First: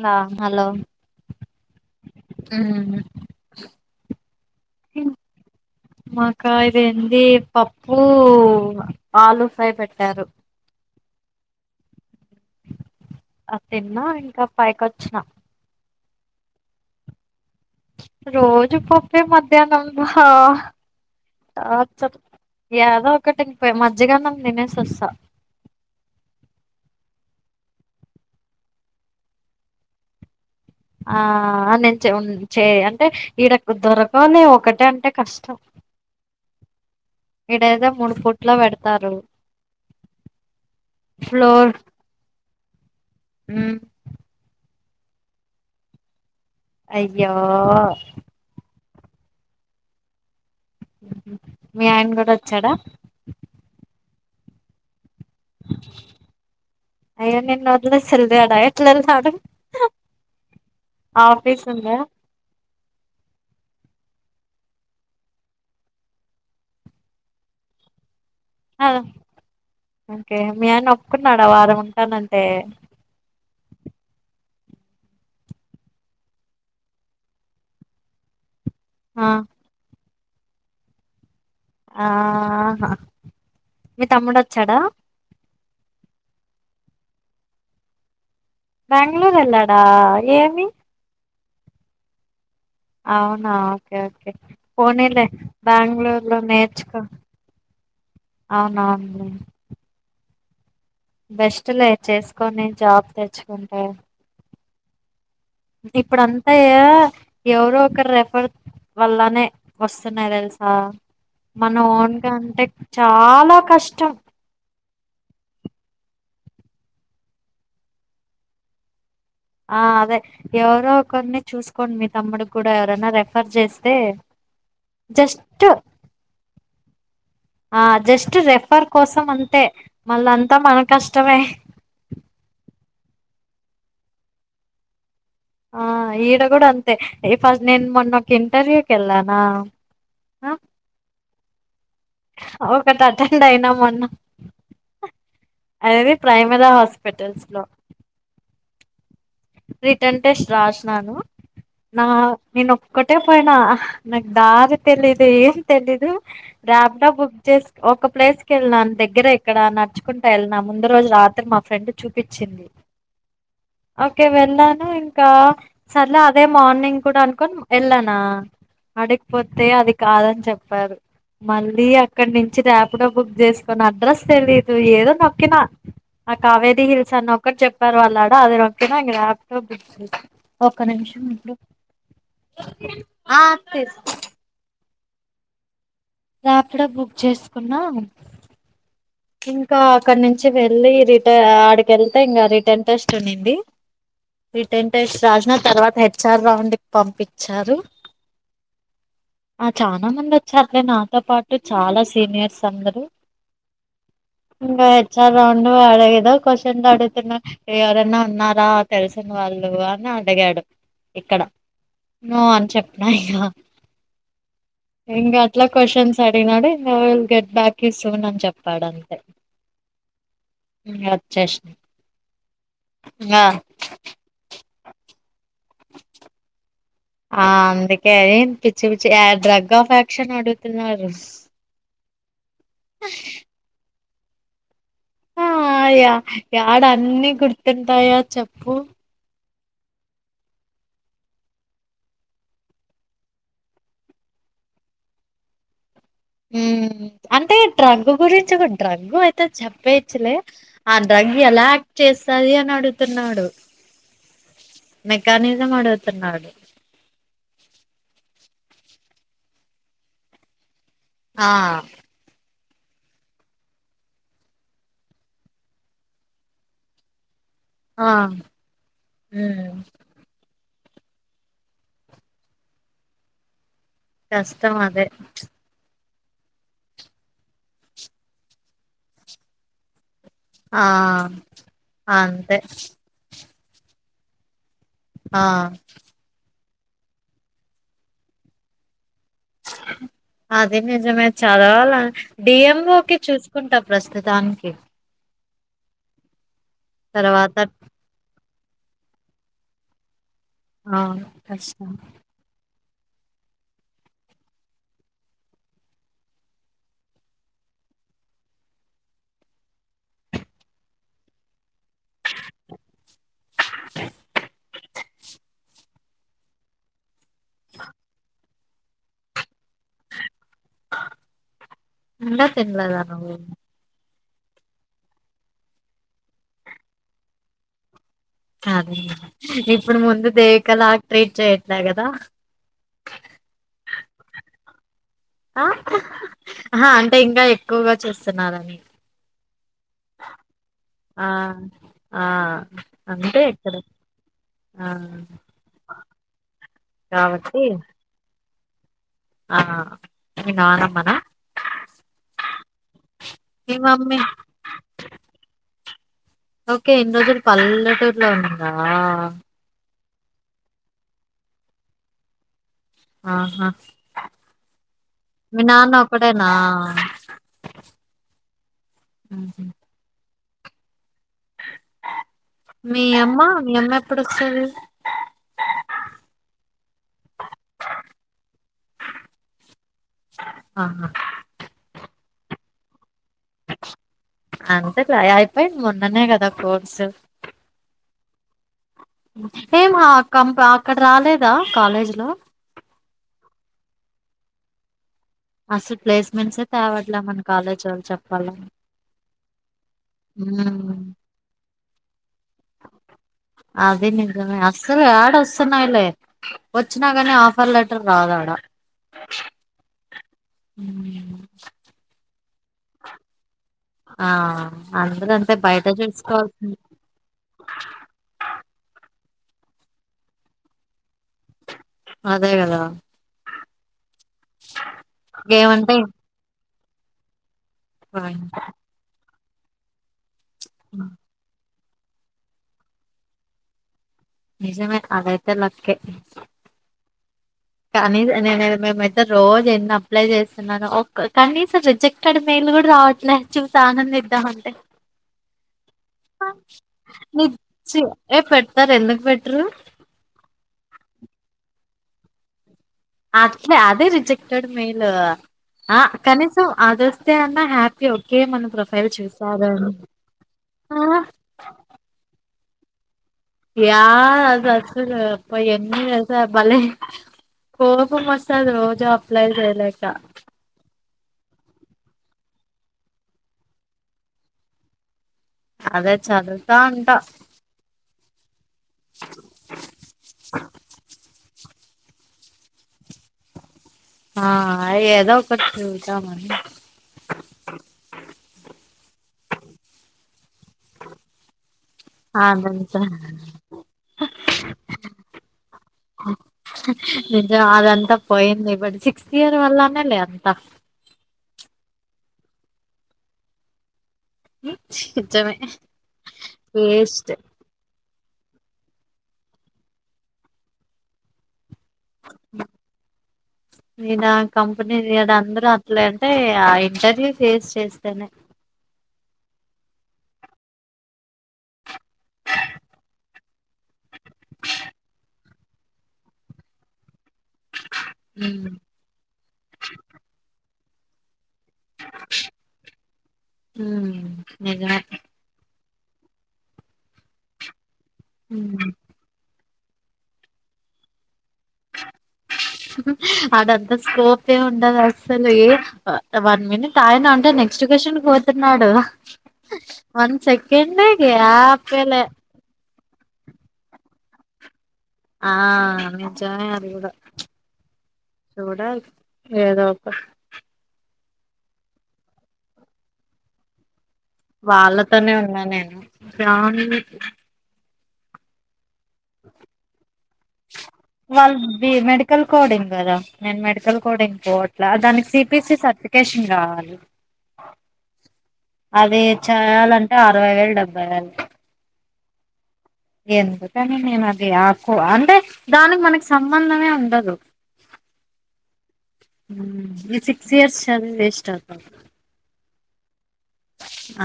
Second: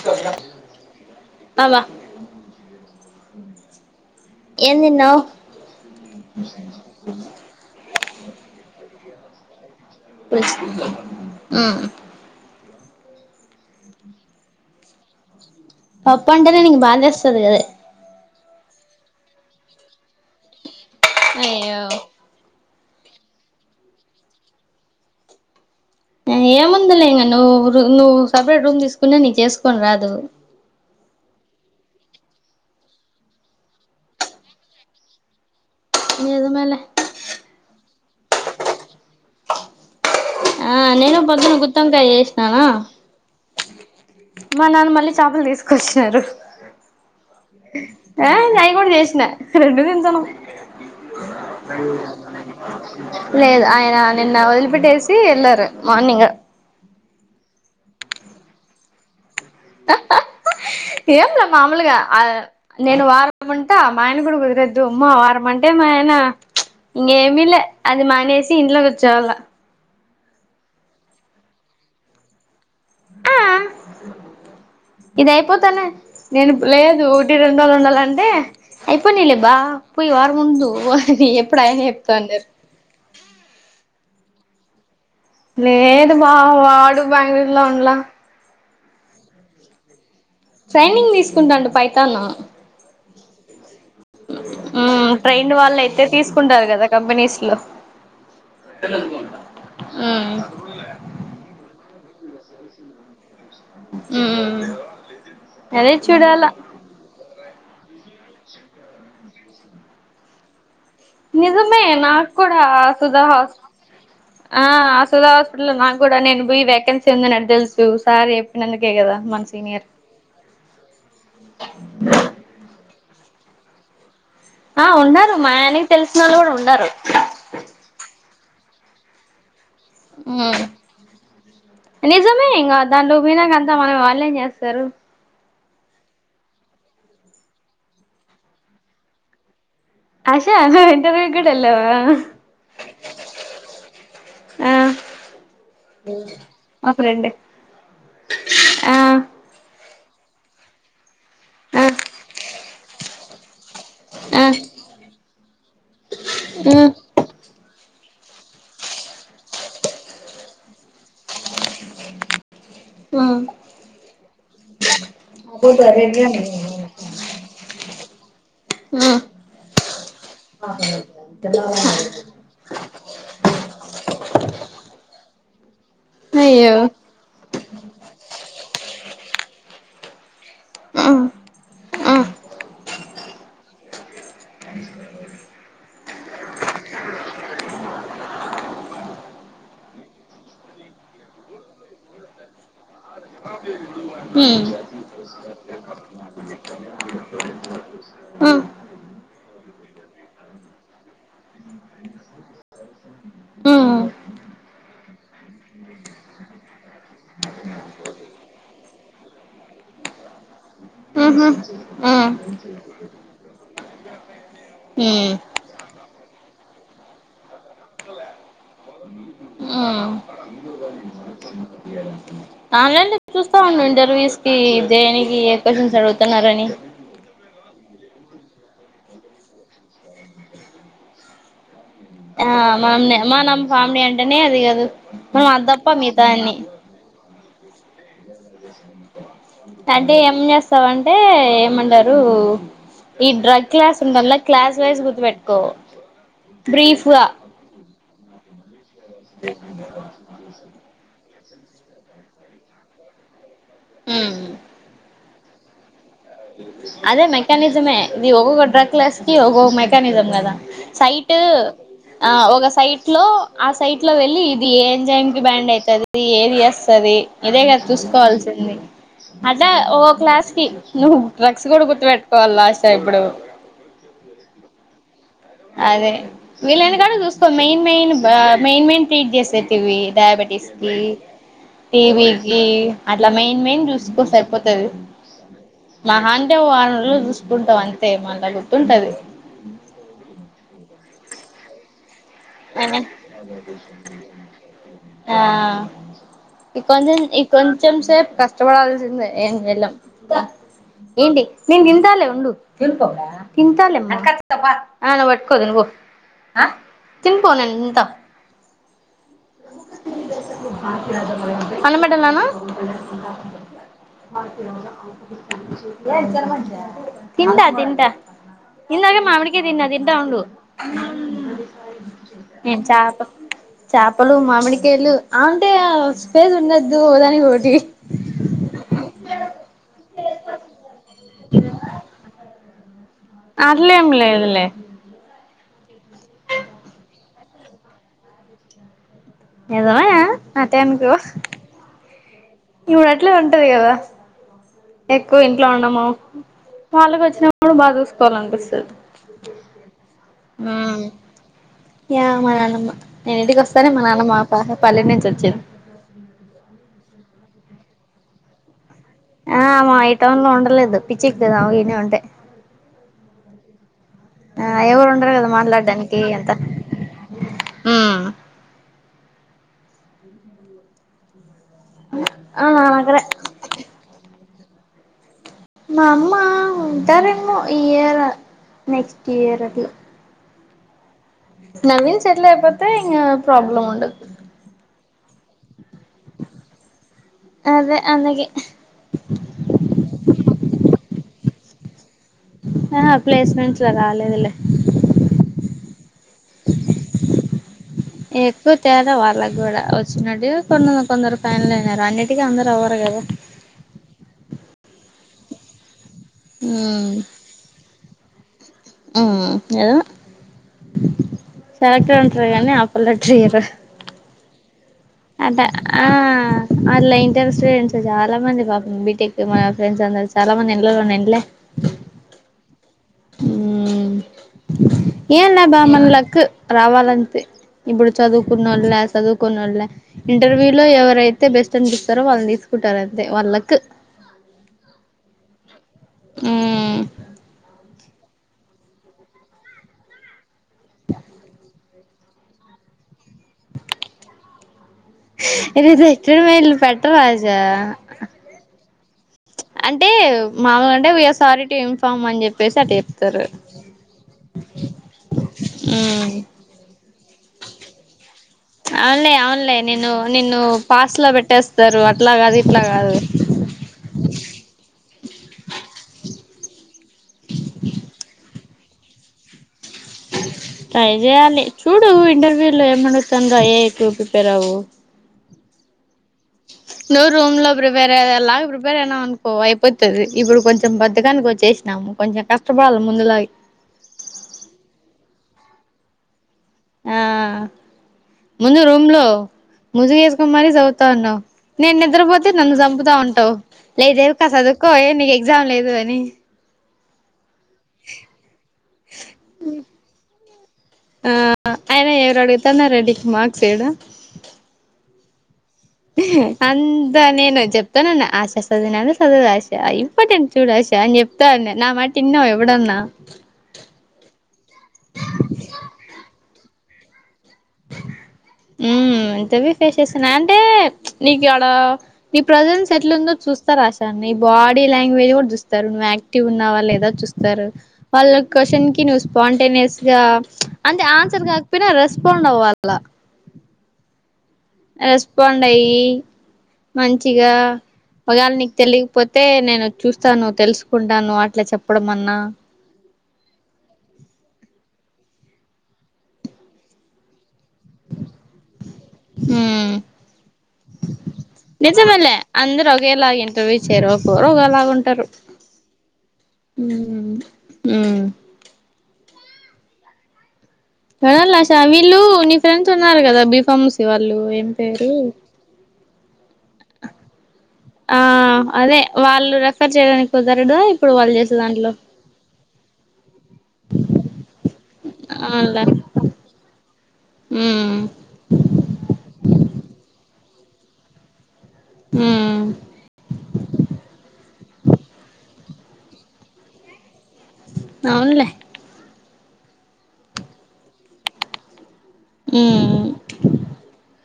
న్నా హలో అబ్బా ఎం దిన్నావ్ మాకా ఇదేంది పప్పు ఆలు ఫ్రై పెట్టారు ఉమ్ అ తిన్నా ఇంకా పైకైచ్చిన పప్పు అంటేనే నీకు బాదేస్తది కదే రోజు పప్పే మధ్యాహ్నం ఆ అయ్యో [unintelligible] యాదో ఒకటికిపోయ్ మజ్జిగన్నం తినేేసి వస్తా ఏముందలే ఇంగ నువ్వు నువ్వు సపరేట్ రూమ్ తీసుకున్నా నీక్ చేసుకోన్ రాదు ఆ నేన్ చెవ్న్ చే అంటే ఈడక్ దొరకవ్ నీ ఒకటే అంటే కష్టం ఎదు మలే ఇడేదో మూడు ఫుట్ల పెడతారు ఆ నేను పొద్దున గుత్తంకాయ చేసిననా ఉమ్ మా నాన్న మళ్ళీ చపల్ తీసుకొచ్చరు అయ్యో అ అయి గుడా చేష్ రెండు తింటానం మీ ఆయన కూడా వచ్చాడా లేదు ఆయన నిన్న వదిలిపెట్టేసి ల్లర్ మార్నింగ్ అయ్యో నిన్ను వదిలేసి ఎల్తాడా ఎట్లేల్తాడు ఏంలే మామూలుగా ఉందా అ నేను వారముంట మా ఆయన కూడా కుదరద్దు ఉమ్మా వారం అంటే మా ఆయన ఇంగేమీ లే అది మానేస్ సి ఇంట్లో కూర్చోవల్ల ఓకే మీ ఆయన ఒప్పుకున్నాడా వారం ఉంటానంటే ఆ ఇది అయిపోతానే నేను లేదు ఒకటి రెండు రోజులు ఉండాలంటే ఆ అయిపోనీలే బా పోయి వారంముద్దువ్ ప్పుడు ఆయన చెప్తా అన్నారు ఆహా మీ తమ్ముడచ్చాడా లేదు బా వాడు బెంగళూరులో ఉండ్ల బ్యాంగలూర్ ఎల్లాడా ట్రైనింగ్ తీసుకుంటాండు పైతాను అవునా ఓకే ఓకే మ్మ్ పోనీలే బ్యాంగళూర్లో నేర్చుకో సులు అవున మ్మ్ బెస్ట్ లే చేసుకోని జాబ్ తెచ్ ఉ ఉ టే ఇప్పుడు అంతా ఎవరో ఒకరు రెఫర్ వల్లనే వస్తున్నాయి తెలుసా మన నిజమే ఓన్గా నాకూడా అంటే సుధా హ చాలా కష్టం ఆ సుధ హాస్పిటల్లో నాగూడా నేను పోయి వేకెన్సీ ఉంది అటు తెలుసు సార్ చెప్పినందుకే కదా మన ఆ సీనియర్ అదే ఎవరో కొన్ని చూసుకోండి మీ తమ్ముడికి కూడా ఎవరైనా రెఫర్ చేస్తే ఆ ఉన్నారు మా జస్ట్ ఆయనకి తెలిసినోళ్ళు కూడా ఉన్నారు ఆ జస్ట్ రెఫ్ ఫర్ కోసం అంతే మళ్ళ అంతా ఉమ్ మన కష్టమే దాంట్లోపోయినాకంతా మనం వాళ్ళేం చేస్తరు ఆ ఈడ కూడా అంతే ఈ ఫస్ట్ నేను మొన్నకి ఇంటర్వ్యూ కెల్లానా ఆశా ఇంటర్వ్యూ కూడ ఎల్లావా ఒకటి అటెండ్ అయినాము అన్న ఆ అది ప్రైమరి మా ఫ్రెండ్ హాస్పిటల్స్ లో ఆ రిటర్న్ టెస్ట్ రాసినాను ఆ నా నేను ఒక్కటే పోయినా నాకు ఆ దారి తెలీదు ఏం తెలీదు రా ఉమ్ [unintelligible] బుక్ చేస్ ఒక ప్లేస్కి వెళ్నా అంతే దగ్గర ఎక్కడ నడుచుకుంటా వెళ్ళనా ముందు రోజు రాత్రి మా ఫ్రెండ్ చూపిచింది ఆ ఓకే వెళ్ళాను ఇంకా సర్లే అదే మార్నింగ్ కూడా అనుకొన్ వెళ్ళానా అడిగిపోతే అది కాదని చెప్పారు ఉమ్ మళ్ళీ అక్కడి నుంచి ర బుక్ చేసుకోని అడ్రస్ తెలీదు ఏదో నొక్కినా ఆ అయ్యో కావేరీ హిల్స్ అన ఒక్క చెప్పారు వాళ్ళడ అది ఒకే ల్యాప్టాప్ చే ఒక్క నిమిషం ఉమ్ ఇడు ఉమ్ ఆ తీష్ రాపిడో బుక్ చేసుకున్నా ఇంకా అక్కడ నుంచి వెళ్ళి రిట ఆడికి వెళ్తే ఇంకా రిటర్న్ టెస్ట్ ఉన్నింది ఉమ్ రిటైన్ టెస్ట్ రాసిన తర్వాత హెచ్ఆర్ రౌండ్కి పంపించారు ఆ చాలా మంది వచ్చారులే నాతో పాటు చాలా సీనియర్స్ అందరూ ఆ ఇంగా హెచ్ఆర్ రౌండ్ అడగదా క్వశ్చన్ అడుతున్నా ఎవరైనా ఉన్నారా తెలిసిన వాళ్ వాన్నే అడగాడు ఇక్కడ ను అని చెప్పిన ఇగ ఇంగ అట్లా క్వషన్స్ అడిగినాడు విల్ గెట్ బ్యాక్ ఇస్తని చెప్ వాడంతే ఇ వచ్చేసి ఆన్లైన్లో చూస్తా ఉండింటారు ఇంటర్వ్యూస్ కి దేనికి ఏ క్వశ్చన్స్ అడుగుతున్నారని ఆ అందుకే ఏ పిచ్చి పిచ్చి డ్రగ్ ఆఫ్ యాక్షన్ అడుగుతున్నారు ఆ మమ్ మానమ్ ఫ్యామిలీ అంటేనే అది కాదు మనం ఆ అది తప్ప అయ్యా మిగతా అన్ని ఎడ అన్ని గుర్తుంటాయా చెప్పు అంటే ఏం చేస్తావంటే ఏమంటారు ఈ డ్రగ్ క్లాస్ ఉండల్లా క్లాస్ వైజ్ గుర్తుపెట్టుకో ఉ బ్రీఫ్ గా అంటే డ్రగ్ గురించి కూడా డ్రగు అయితే చెప్పేచ్చలే ఆ డ్రగ్ ఎలా యాక్ట్ చేస్తది అని అడుగుతున్నాడు ఉహు మెకనిజం ఆడది అదే మెకానిజమే ఇది ఒక్క డ్రగ్ క్లాస్ కి ఒక్క మెకానిజం కదా సైట్ ఆ ఆ ఒక సైట్లో ఆ సైట్లో వెళ్ళి ఇది ఏం జైమ్కి బ్యాండ్ అవుతుంది ఏది చేస్తుంది ఇదే కదా ఆ చూసుకోవాల్సింది అట్ ఉమ్ ఓ క్లాస్ కి నువ్వు డ్రగ్స్ కూడా గుర్తు పెెట్టుకోవాలి లాస్య ఇప్పుడు కష్టం అదే అదే వీళ్లనా కా చూసుకో main main main main treat చేసే టీవి డయాబెటీస్ ఆ కి టీవీ అంతే కి అట్లా మెయిన్ మెయిన్ చూసుకో సరిపోతు ఆ మహాండే వారం రోజులు చూసుకుంటాం అంతే మళ గుర్తుంటది అది నిజమే చదవాల డిఎంఓ అని కీ చూసుకుంటా ప్రస్తుతానికి ఆ ఇ కొంచం ఈ తర్వాత కొంచం సేపు కష్టపడాల్సిందే ఏం చేయలేం ఆ ఏంటి నేన్ కష్టం తింటాలే ఉండు తింటాలే మా ఆ నువ్వు పట్టుకో తిన్ పో తిన్ పో నేన్ తింటా అన్నం మెటనాన్న ఏది తినమంటే తింటా తింటా ఇందాకే మామిడికి కాయ తిన్న తింటా ఉండు ఇంకా నను తినలేదా చప నువ్వు చప ప్పలు మామిడికేళ్ళలు అ ఉంటే స్పేస్ ఉండద్దు ఓదానికి ఒకటి సదేడి ఇప్పుడు ముందు దేవిక లా ట్రీట్ చెయట్లే కదా అట్లా ఏం లేదులే ఆ అంటే ఇంకా ఎక్కువగా చేస్తున్నారని ఏదోయ్ ఆటే అనుకో ఆ ఆ ఇప్పుడు అట్లే అంతే ఉంటది ఇక్కడ కదా ఆ ఎక్కువ ఇంట్లో ఉన్నాము వాళ్ళకి కాబట్టి వచ్చినప్పుడు బాగా చూసుకోవాలనిపిస్తుంది ఆ మీరు నాన్నమ్మ ఉమ్ నా యా మా నాన్నమ్మ నేను ఇంటికి మీ వస్తానే మా మమ్మీ నాన్నమ్మ పా పల్లె నుంచి వచ్చింది ఓకే ఇన్ని రోజులు పల్లెటూరులో ఉందా టౌన్లో ఉండలేదు పిచ్చిఎక్కితది ఆమెకి ఈడనే ఉంటే ఆహా ఆ ఎవరు ఉండరు కదా మీ నాన్న మాట్లాడడానికి అంత ఒక్కడేనా హ అ ఆ నా మీ దగ్గరే అమ్మ మీ అమ్మ ఎప్పుడుస్తది మా అమ్మ ఉంటారేన్నో ఇయర్ నెక్స్ట్ ఇయర్ అట్లా ఆహా నవీన్ సెట్లయపోతే ఇగా ప్రాబ్లం ఉన్నడదు అ కలా అయిపోయి మొన్ననే కదా కోర్స్ అదే అందుకే ఏం కం అక్కడ రాలేదా కాలేజీ లో ఆ ప్లేస్మెంట్స్ లో రావాలదులే అసలు ప్లేస్మెంట్స్ తేవాటావట్లే మన కాలేజ్ వాళ్ళు చెప్పాలని అడి కొడుకు కొందరూ కొందరు ఫ్యాన్లే అదే నిజమే అసలు రాడు స్తున్నాయిలే వచ్చినా కాని ఆఫర్ లెటర్ రాదాడా మ్ ఏదో ఉమ్, సెలక్ట్ ఉంటారు కానీ ఆపర్ లేటరు ఇయరు ఆ అందరూ అంతే అటే బయట ఆ చూసుకోవాల్సింది అలా ఇంటర్స్టెంస్ చాలా మంది పాపం బిటెక్ ఇ మా ఫ్రెండ్స్ అందరు చాలా మంది ఎళ్ళలో ఉన్నాయింలే అదే గద ఉమ్ ఏం లే బ్బా ఏమంటే మన లక్ రావాలంతే ఇప్పుడు చదువుకున్నళ్లు లే, చదువుకొని లే వాళ్ళ ఇంటర్వ్యూ లో ఎవరైతే బెస్ట స్ట్న్పిస్తారో వాళ్ళని తీసుకుంటారు అంతే వాళ్ళ లక్ నిజమే అదైతే లక్కె ఉమ్ కానీస నేను మేమైతే రోజు ఎన్ని అప్లై చేస్తున్నాను కానీస రిజెక్ట్ టడ్ మేయిలు కూడా రావట్లే చూసి ఆనంది ఇద్దాం అంటే ఇది తెచ్చుడు అ వీళ్ళు పెట్టరాజా నిచ్చి ఏ పె అంటే మామూలుగా అంటే vice are sorry to inform అని చె అట్లే అదే రిజెక్టెడ్ మేల్ ఆ కనీస అదో అవున్లే చూసారు అవునలే అని నేను నిన్ను ఆ పాస్ లో పెట్టేస్తారు అట్లాగా అది అట్లా కాదు యా అది అస్తు అప్ప ఎన్ని వసా బలే కోపం వస్తాది రోజు అప్లై చేయలేక ట్రై చేయాలి చూడు ఇంటర్వ్యూ లో ఏమడుగుతుందో ఏటు ప్రిపేర్ అవ్వు అదే చదువుతా ఉంటా దే అలాగ ప్రిపేర్ అయినా అనుకో అయిపోతది ఇప్పుడు కొంచెం బద్దగానికి వచ్చే నాము కొంచెం కష్టపడాల ముందులా ఆ అయి ఎదో ఒకటి తింటాం ఆ ముందు రూమ్ లో ముజిర్ మరీ చదువుతా ఉన్నావు నేను నిద్రపోతే నన్ను అదంతా చంపుతా ఉంటావు లేదే కా చదువుకో నీ ఎగ్జామ్ లేదు అని స ఏది జ అదంతా పోయింది బట్ సిక్స్త్ ఇయర్ వల్లనే లేత్తా నడుగుతున్నా రెడ్డి మార్క్స ఏడ చెమే అంతా నేను చెప్తానన్న ఆశ సదున చదువు ఆశ ఇంపార్టెంట్ చూడు ఆశా అని చెప్తా ఉన్న ఈ నా కంపెనీడ అందరు అట్ల అంటే ఏ ఆయి స్టడీ ఫేస్ చేస్తేనే చవి ఫేస్ చేసన్నాయి అంటే నీకు ఇడ నీ ప్రజెన్స్ ఎట్లుందో చూస్తా రాస తన్ నీ బాడీ లాంగ్వేజ్ కూడా చూస్తారువ్ యాక్టివ్ ఉన్నావా లేదా చూ తారు వాళ్ళ ఉమ్ క్వశ్చన్ కి నువ్ స్పాంటేనియస్ గా అంటే ఆన్సర్ కాకపోయినా తుండవ్ వాల్ల ఉ రెస్పాండ్ అయ్యి మంచిగా ఒకవేళ నీకు ఉమ్ తెలియపోతే నేను చూస్తాను తెలుసుకుంటాను అ అదంత స్కోపే ఉండద అసలు ఏ వన్ మినిట్ ఆయన అంటే నెక్స్ట్కషన్ పోతున్నాడు. ఉమ్ వన్ సెకెడ్గ గ్యాప్ లే ఎలా ఇంటర్వ్యూ చేరు పోలా ఉంట ఆ నిజమే అది కూడా ఉమ్ ఉమ్ చూడలి ఏదోక్క చడ ష వీలు నీ ఫ్రెండ్స్ ఉన్నారు కదా బీఫామ్స్ వాళ్ళతోనే ఉన్నా నేను ఆ అదే వాళ్ళు రెఫర్ చేయడానికి కుదరదా ఇప్పుడు వాళ్ళు చేసే దాంట్లో ఇంకో అట్లా దానికి సిపిసి అవునులే సర్టిఫికేషన్ కావాలి ఉమ్ అది చేయాలంటే అరవై వేలు డెబ్బై వేలు ఆ ఎందుకని నేను అది ఆకువ అంటే దానికి మనకి సంబంధమే ఉండదు అవునులే ఈ సిక్స్ ఇయర్స్ చది వేస్ట్ అవుతా ఉమ్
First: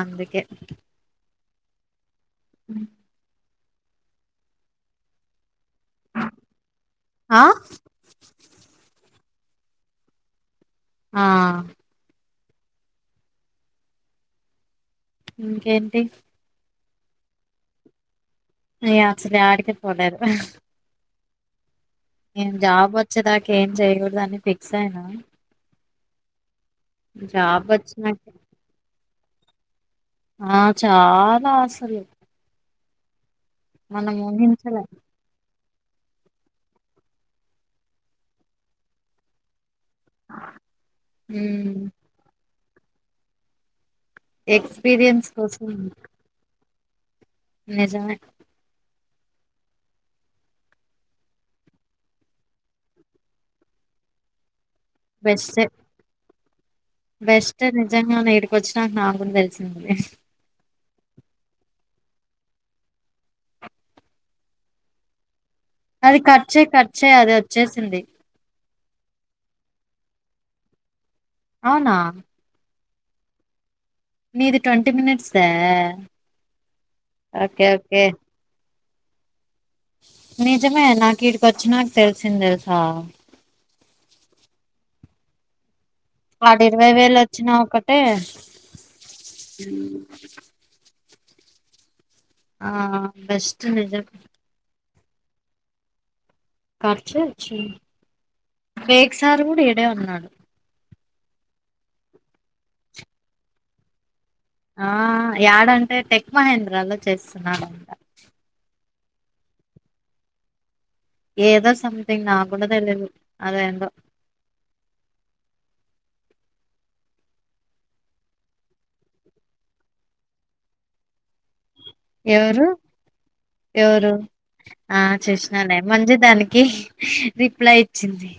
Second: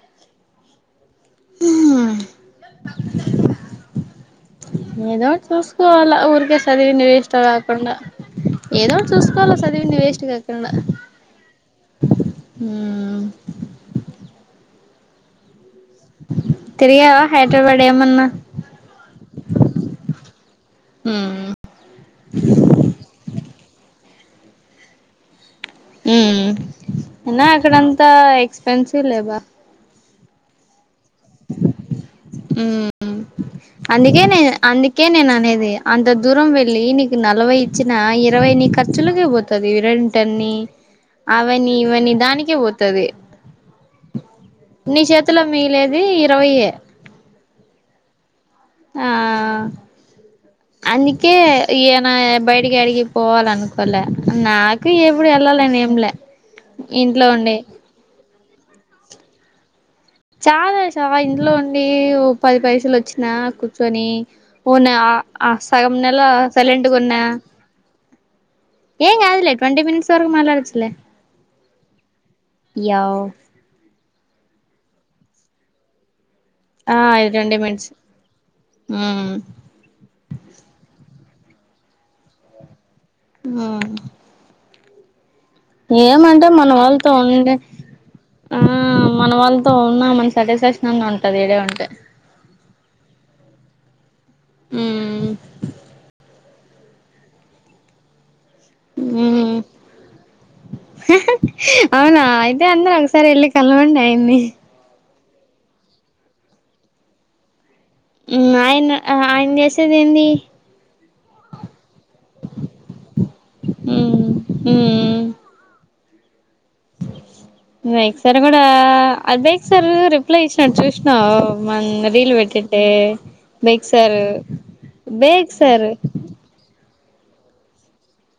అందుకే ఏదసు చసుకోవాల ఊరికే చదివిని వేస్ట్ ఆ కాకుండా ఏదో ఒకటి చూసుకోవాల చదివిన వేస్ట్ కా ఆ ఆ ఇంకేంటి తిరిగావా హైదరాబాద్ ఏమన్నా అయాచ్చలే ఆడికి పోలేదు హ నేం జాబ్ వచ్చేదాకా ఏం చెయూడదుని ఫిక్స్ అయినా అనా జాబ్ అక్కడంతా వచ్చినాక ఎక్స్పెన్సివ్ లేవా ఆ చాలా అస్సలు ఉమ్ అందుకే నేను అందుకే నేను అనేది అంత దూరం వెళ్ళి నీకు నలభై ఇచ్చిన ఇరవై నీ ఖర్చులక పోతంది రెంటని అవని ఉమ్, ఇవని దానికే పోతుది నీ ఎక్స్పీరియన్స్ చేతులో మిగిలేది ఇరవైే నిజామే ఆ అందుకే ఈయన బయటికి అడిగి పోవాల అనుకోలే నాకు ఎప్పుడు అళ్లాల బెస్టే నేమ్లే బెస్ట్ నిజంగా నేడికొచ్చ నాకు నాకు తెలిసి చాలా చవా ఇంట్లో ఉండి ఓ పది పైసలు వచ్చినా కూర్చుని ఉన్ సగం అది నెల కట్ చేయి కట్ సైలెంట్కు చేయి ఉన్న అది వచ్చేసింది ఏం కాదులే ట్వంటీ మట్ కూ మాట్లాడొచ్చులే అవునా ఎహ్ ఇది ట్వంటీ మినట్స్ ద ఆ ఇది ట్వంటీ మనిస్ ఉ ఈడికి వచ్చి నాకు తెలిసింది తెలుసా ఆ ఏమంటే వాడు మన ఇరవై వాళ్ళతో వేలు వచ్చినా ఉంటే ఒకటే ఆ మన వాళ్ళతో ఉన్నా మన సాటిస్ఫాక్షన్ అ ఉంటు ఉంటది ఇడే ఉంటే ఆ బెస్ట్ నిజం ఉమ్మ్ ఖర్చు వచ్చి రేక్సార్ ఉమ్ కూడా ఈడే ఉన్నాడు అవునా అయితే అందరు ఒకసారి వెళ్ళి కలవండి అయని ఆ ఏడంటే టెక్ మహేంద్రాలో చేస్తున్నాడంట ఆయన ఆయన చేసేది ఏందీ ఏదో సంతింగ్ నాకూ తెలీదు అదేందో ఉమ్ ఎక్సారి కూడా అదేక్సార్ రిప్లై ఇచ్చినాడు చూసినా రీల్ ఎవరు పెట్ట్తే ఎవరు ఆ చూసినాలే సార్ మంజు దానికి రిప్లై ఇచ్చింది